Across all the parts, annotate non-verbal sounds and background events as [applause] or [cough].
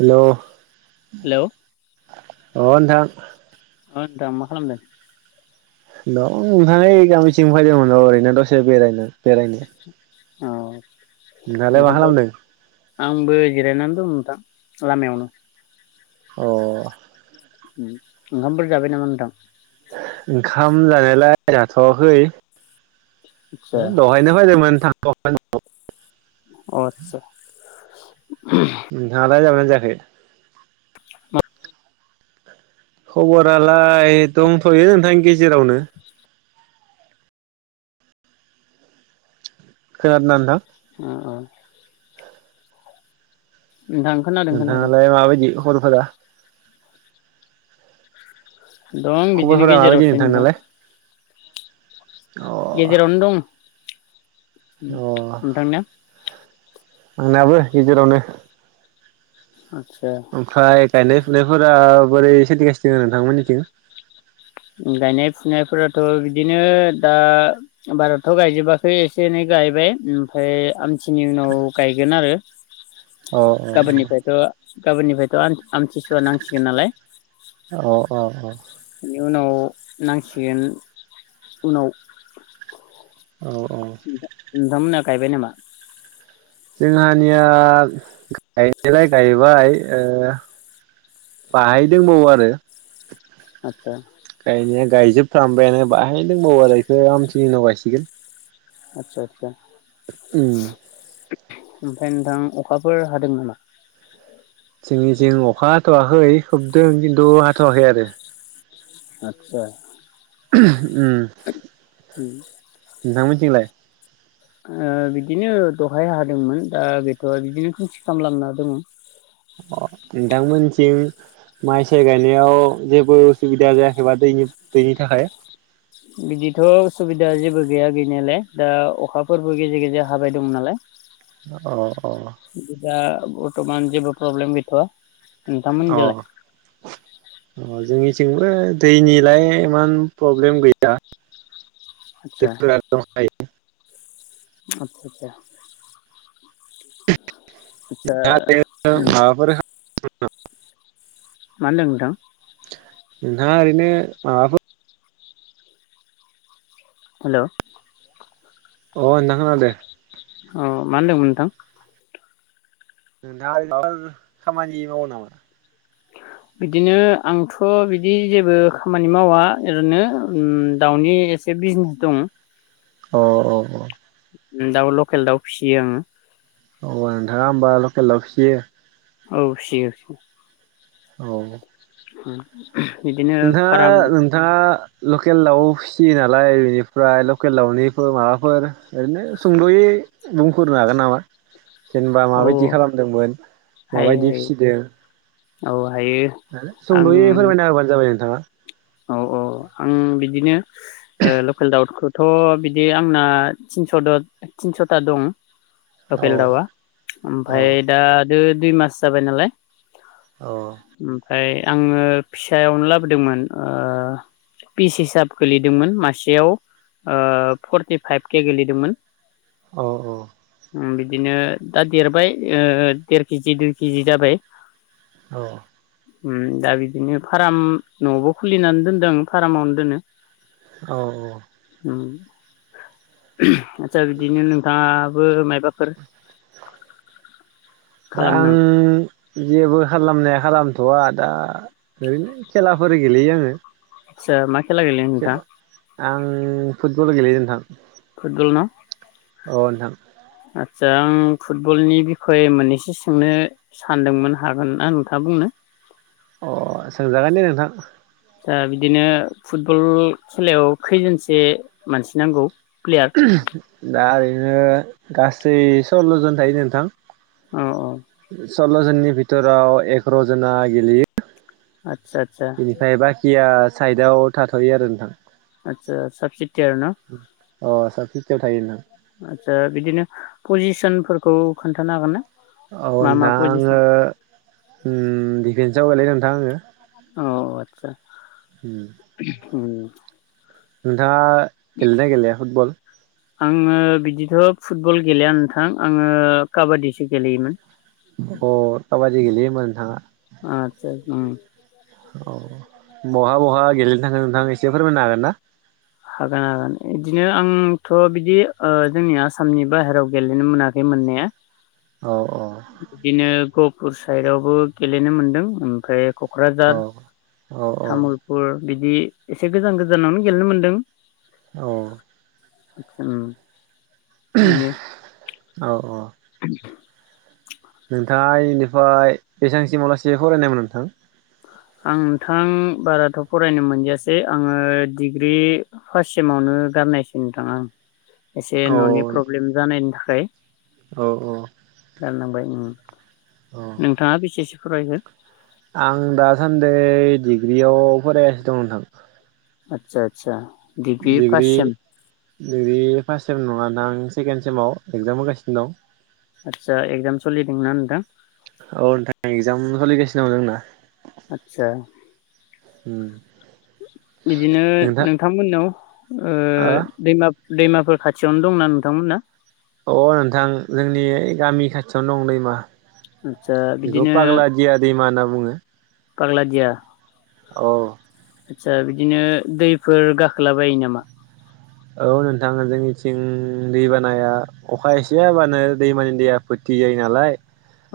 हेल' hello अ नोंथां। अ नोंथां मा खालामदों? [unintelligible] थिं फैदोंमोन ओरैनो दसे बेरायनो बेरायनो। औ नोंहालाय मा ओंखामबाय खालामदों आंबो जिरायनानै दं। दा लामायावनो अ ओंखामफोर जाबाय नामा नोंथां? [unintelligible] ओंखाम जानायालाय जाथ'वाखै आदसा दहायनो फैदोंमोन थां [unintelligible] अ आतसा नोंथाङालाय जाबाय? जायाखै खबरालाय दंथ'यो नोंथां गेजेरावनो खानादों ना ओनथां? अ औ खोनादों नोंथाङालाय माबायदि खबरफोरा? दं बिदिनो खबरफोरा माबायदि गेजेरावसोय नोंथां। नोंथांनालाय अ गेजेरावने दं। अ नोंथांनिआ आंनाबो गेजेरावनो आ ओमफ्राय गायनाय फुनायफोरा बोरै सोलिगासिनो नोंथांमोननिथिं? गायनाय फुनायफोराथ' बिदिनो दा बाराथ' गायजोबाखै एसे एनै गायबाय ओमफ्राय आमथिनि उनाव गायगोन आरो अ गाबोननिफ्रायथ' गाबोननिफ्रायथ' आमथिसुवा नांसिगोन नालाय औ औ औ बेनि उनाव नांसिगोन उनाव अ औ औ [inaudible] नोंथां मोनहा गायबाय नामा? जोंहानिया गायनायलाय गायबाय बाहायदोंबावो आरो आतसा गायजोबखांबायानो बाहाय दंबावो आरो बेखौ आमथिनि उनाव गायसिगोन आतसा आतसा उम ओमफ्राय नोंथां अखाफोर हादों नामा? जोंनि जिं अखा हाथ'वाखै खोबदों किनतु हाथ'वाखै आरो आतसा [inaudible] ओम नोंथांमोनथिंलाय? ओ बिदिनो दहाय हादोंमोन दा बेथ' बिदिनो खोमसि खालामलांना दङ अ नोंथांमोनथिं माइ साइ गायनायाव जेबो उसुबिदा जायाखैबा दैनि दैनि थाखाय बिदिथ'सुबिदा जेबो गैया गैनायालाय दा अखाफोरबो गेजेर गेजेर हाबाय दं नालाय औ [unintelligible] बरथमान जेबो प्रब्लेम गैथ'आ नोंथां अ मोननिजालाय अ जोंनिथिंबो दैनिलाय इमान प्रब्लेम गैया आदसा [unintelligible] आटसा आटसा दा बिदिनो माबाफोर [unintelligible] मा होनदों नोंथां नोंथाङा ओरैनो माबाफोर हेलौ अ नोंथां खोनादो औ मा होनदोंमोन नोंथां नोंथाङा माफोर खामानि मावो नामा बिदिनो आंथ' बिदि जेबो खामानि मावा ओरैनो ओम दाउनि एसे बिजनेस दं औ औ औ दाउ लकेल दाउ फिसियो आङो अ आरो नोंथाङा होमबा लकेल दाव फियो औ फियो औ ओम नोंथाङा नोंथाङा लकेल दाउ फिसियो नालाय बेनिफ्राय लकेल दाउनिफोर माबाफोर ओरैनो सुंद'यै बुंफोरनो हागोन नामा जेनेबा औ माबायदि खालामदोंमोन हायो माबायदि हायो फिसिदों औ हायो आं सुंद'यै फोरमायना होबानो जाबाय नोंथाङा औ औ आं बिदिनो ओ लकेल दाउखौ थ' बिदि आंना थिनस' थिनस'था दं औ लकेल दाउआ औ ओमफाय दा दो दुइ मास जाबाय नालाय औ ओमफ्राय आङो फिसायावनो लाबोदोंमोन ओ पिस हिसाब गोलैदोंमोन मासेयाव ओ फर्टिफाइभ केे गोलैदोंमोन औ औ ओम बिदिनो दा देरबाय ओ देर केजि दुइ केजि जाबाय औ ओम दा बिदिनो फाराम न'आवबो खुलिनानै दोनदों आं फार्मावनो दोनो औ औ ओम [unintelligible] आदसा बिदिनो नोंथाङाबो माय दा खालामो आं नामा जेबो खालामनाया खालाम थ'आ दा ओरैनो खेलाफोर गेलेयो आङो। आतसा मा केला गेलेयो नोंथां आं फुटबला गेलेयो नोंथां फुटबल ना अ नोंथां आदसा आं फुटबलनि बिखय मोननैसो सोंनो सानदोंमोन हागोनना नोंथाङा बुंनो अ सोंजागोन दे नोंथां ओ बिदिनो फुटबल खेलायाव खैजोनसे मानसि नांगौ? प्लेयार दा ओरै नो गासै सल्ल'जन थायो नोंथां । अ अ सल्ल' जननि बिथोराव एगार' जना गेलेयो [inaudible] बिनिफ्राय बााखि खिया साइडआव थाथ'यो आरो नोंथां आचसा साबसिथि आर न' अ सा फिफ्टियाव थायो आचसा बिदिनो पजिसन फोरखौ खोन्थानो हागोन ना? अ मा मा नोंथां आंङो पजिसन उम जावगायलाय नोंथां आङो अ आतसा हुम उम नोंथाङा गेलेनाय गेलेया फुटबल? आङो बिदिथ' फुटबल गेलेया नोंथां आङो काबादिसो गेलेयोमोन अ काबादि गेलेयो होमबा नोंथांआ आदसा उम अ बहा बहा गेलेनो थाङो नोंथां एसे फोरमायनो हागोन ना? हागोन हागोन इदिनो आंथ' बिदि ओ जोंनि आसामनि बाहेराव गेलेनो मोनाखै मोननाया औ औ बिदिनो गपुर साइडआवबो गेलेनो मोन्दों ओमफाय क'क्राझार औ औ औ तामुलपुर बिदि एसे गोजान गोजानावनो गेलेनो मोनदों औ उम बिनो औ औ [inaudible] नोंथाङा एनिफ्राय बेसांसिमावलासे फरायनायमोन नोंथां? आं नोंथां बाराथ' फरायनो मोनदियासै आङो डिग्रि फार्स्टसिमावनो गारनायसै नोंथां आं एसे औ न'नि प्रब्लेम जानायनि थाखाय औ दानलांबाय उम औ नोंथाङा बिसेसो फरायगोन आं दासान्दै डिग्रियाव फरायगासिनो दं नोंथां आतसा आतसा दिग्रि डिग्रि फास सेम नङा दां सेकेणड सेमाव एगजाम होगासिनो दं आदसा एकजाम सलिदोंना नोंथां? औ नोंथां एगजाम [unintelligible] आचसा उम बिदिनो नोंथां नोंथांमोननाव ओ दैमा दैमाफोर खाथियावनो दंना नोंथांमोनना अ नोंथां जोंनि गामि खाथियावनो दं दैमा आदसा बेखौ बिदिनो पाग्ला दिया दैमा होनना बुङो। पागलादिया औ आदसा बिदिनो दैफोर गाखोलाबायो नामा औ नोंथां जोंनिथिं दै बानाया अखा एसे हाबानो दैमानि दैया फोथियो नालाय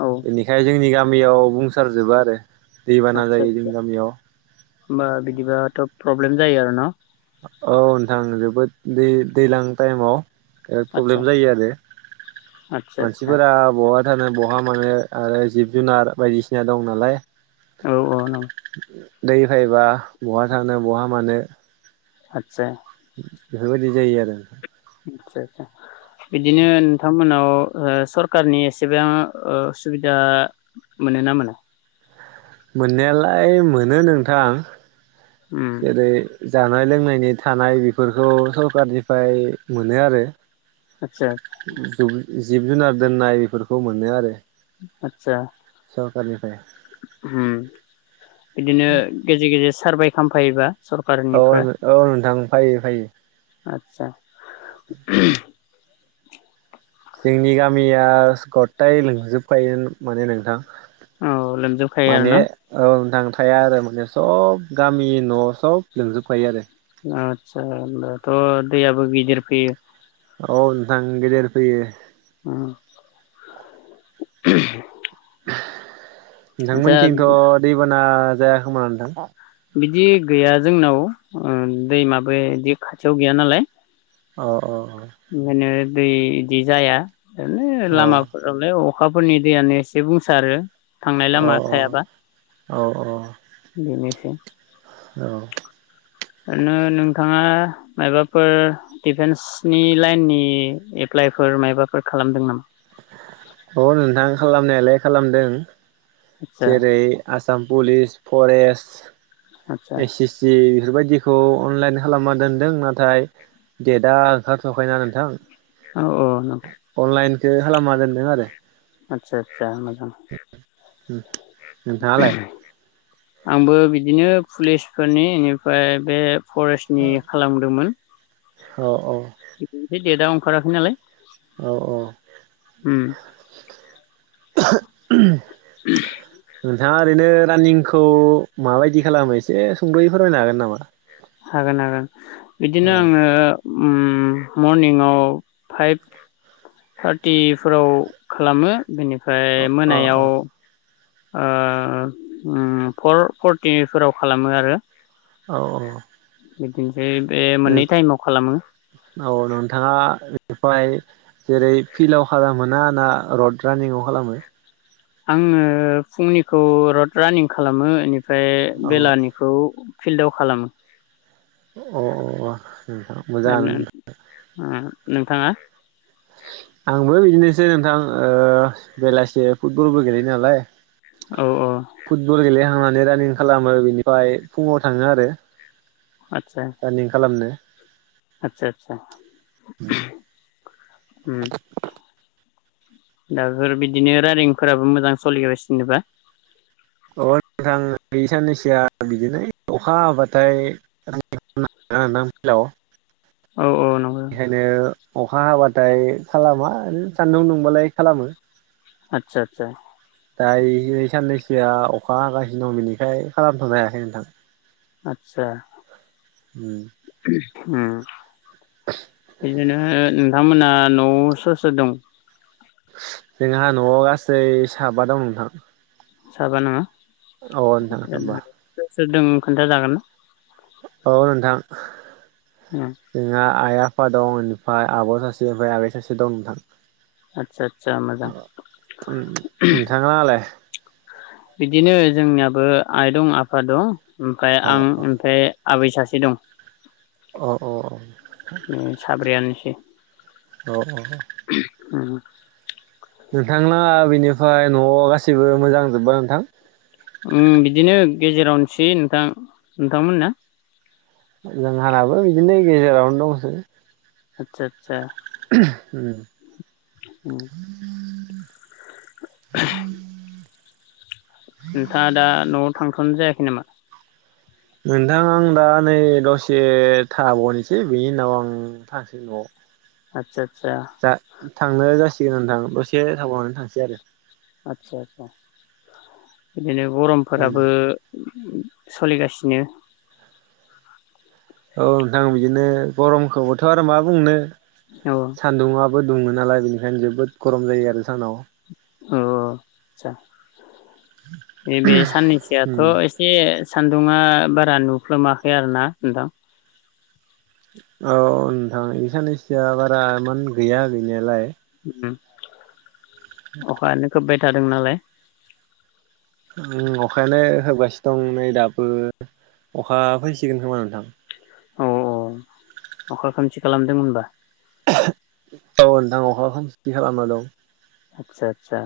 औ बेनिखाय जोंनि गाम गामियाव बुंसार जोबो आरो दैबाना आतसा जायो जोंनि आतसा गामियाव होमबा बिदिबाथ' प्रब्लेम जायो आरो न औ नोंथां जोबोद दै दैलां टाइमाव ओ आदसा प्रब्लेम जायो आरो आदसा आदसा मानसिफोरा बहत थानो बहा मानो आरो जिब जुनार बायदिसिना दं नालाय औ औ नङ दै फायबा बहा थांनो बहा मानो आतसा बेफोरबायदि जायो आरो नोंथां आदसा आसा बिदिनो नोंथांमोनाव ओ सरकारनि एसेबा ओ सुबिदा मोनो ना मोना? मोननायालाय मोनो नोंथां उम जेरै जानाय लोंनायनि थानाय बेफोरखौ सरखारनिफ्राय मोनो आरो आदसा [unintelligible] जिब जुनार दोननाय बेफोरखौ मोनो आरो। आतसा [unintelligible] निफाय होम बिदिनो गेजेर गेजेर सारभाइ खामफायोबा औ औ नोंथां। फायो फायो। आतसा जोंनि गामियास गताय लोंजोबखायो माने नोंथां। औ लोमजोबखायो आरो माने ना औ नोंथां। थाया आरो माने सब गामि न' सब लोमजोबखायो आरो आतसा होमबाथ' दैयाबो गिदिर फैयो। औ नोंथां गेदेर फैयो। उम आदसा नोंथांमोनथिंथ' बिदि दैबाना ना जाया खोमा नोंथां। बिदि गैया जोंनाव ओ दैमाबो इदि खाथियाव गैया नालाय। अ अ अ ओंखायनो दै इदि जाया। ओरैनो अ लामाफोरावलाय अ अखाफोरनि दैयानो एसे बुंसारो। थांनाय अ लामा थायाबा औ बेनोसै। औ ओरैनो नोंथाङा मायबाफोर डिफेन्सनि लाइननि एप्लाइफोर मायबाफोर खालामदों नामा? अ नोंथां खालामनायालाय खालामदों। आदसा जेरै आस साम पुलिस आदसा फरेस्ट एस सि सि बेफोरबायदिखौ अनलाइन खालामना दोनदों। नाथाय डेटआ ओंखारथ'आखैना नोंथां। अ अ नोंथां। [unintelligible] खालामना दोनदों आरो आतसा आतसा मोन अह उम नोंथाङालाय? आंबो बिदिनो पुलिसफोरनि इनिफाय बे फरेस्टनि खालामदोमोन। अ अ। [unintelligible] जेदाव ओंखाराखै नालाय औ औ उम। थाङा ओरैनो रानिंखौ माबायदि खालामो एसे सुंदयै फोरमायनो हागोन नामा? हागोन हागोन। बिदिनो औ आङो उम मरनिंआव फाइभ थारटिफोराव खालामो। बेनिफ्राय अ मोनायाव ओ उम फर फरटिफोराव खालामो आरो। औ औ। बिदिनो। उम औ नोंथाङा बेफाय जेरै फिल्डाव खालामो ना ना रड रानिंआव खालामो। आङो फुंनिखौ रड रानिं खालामो इनि औ ओमफाय। फिल्डाव खालामो। अ अ। नोंथां मोजाङानो ओरैनो । ओ नोंथाङा। आंबो बिदिनोसै नोंथां ओ बेलासि फुटबलबो गेलेयो नालाय। औ औ। थांनानै रानिं खालामो बिनिफ्राय फुङाव थाङो आरो। रानिं खालामनो। आतसा आतसा। उम। दाफोर बिदिनो रानिंफोराबो मोजां सलिगासिनोबा। अ थां गै साननैसो जिथिया बिदिनो अखा हाबाथाय [unintelligible] नोंथां फिलाव। औ औ नंगौ बेखायनो अखा हाबाथाय खालामा ओरैनो सान्दुं दुंबालाय खालामो। आतसा आतसा। दायो साननैसोआ अखा हागासिनो दं बिनिखाय खालामथ'नो हायाखै नोंथां। आतसा। उम। ओम। बेनो [unintelligible] नोंथमोनहा न'याव सोर दं? जोंहा न'आव गासै साबा दं नोंथां। साबाना औ नोंथां सोर दों खोन्थाजागोन ना? औ नोंथां। ना जोंहा आइ आफ आफा दं इनफ्राय आब' सासे ओमफ्राय आबै सासे दं नोंथां । आतसा आट [unintelligible] नोंथाङालाय बिदिनो जोंनियाबो आइ दं आफा दं ओमफ्राय अ आं ओमफ्राय आबै सासे दं । अ औ औ। [unintelligible] औ औ नोंथांलाङा इनफाय न'आव गाैबो मोजां जोब्बा नोंथां? उम बिदिनो गेजेरावनसै नोंथां। नोंथांमोना? जोंहानाबो बिदिनो गेजेरावनो दंसै। आतसा [unintelligible] उम ओम नोंथाङा दा न'आव थांथारसिगोन सम जायाखै नामा? नोंथां आं दा नै दसे थाबावनोसै बेनि उनाव आं थांसै न'आव । आतसा दा थांनो जासि सिगां थाङो दसे थाबावनानै थांसै आरो आतसा आसा। बिनो गरमफोराबो सोलिगासिनो ।। औ नोंथां बिदिनो गरमखौबोथ' आरो मा बुंनो औ बो दङ नालाय बेनिखायनो जोबोद । गरम जायो आरो सानाव। अ आटसा एबे औ साननैसोआथ' एसे सान्दुंङा बारा नुफ्लोमाखै आरो ना नोंथां औ नोंथां ए साननैसोआ बारा एमान गैया गैनायालाय उम अखानो खोबेद थादों नालाय ओम अखायानो होबगासिनो दं नै दाबो अखा फैसिगोन खोमा नोंथां औ औ अखा खोमसि खालामदों होनबा औ नोंथां अखा ससथि खालामना दं हादसा आदसा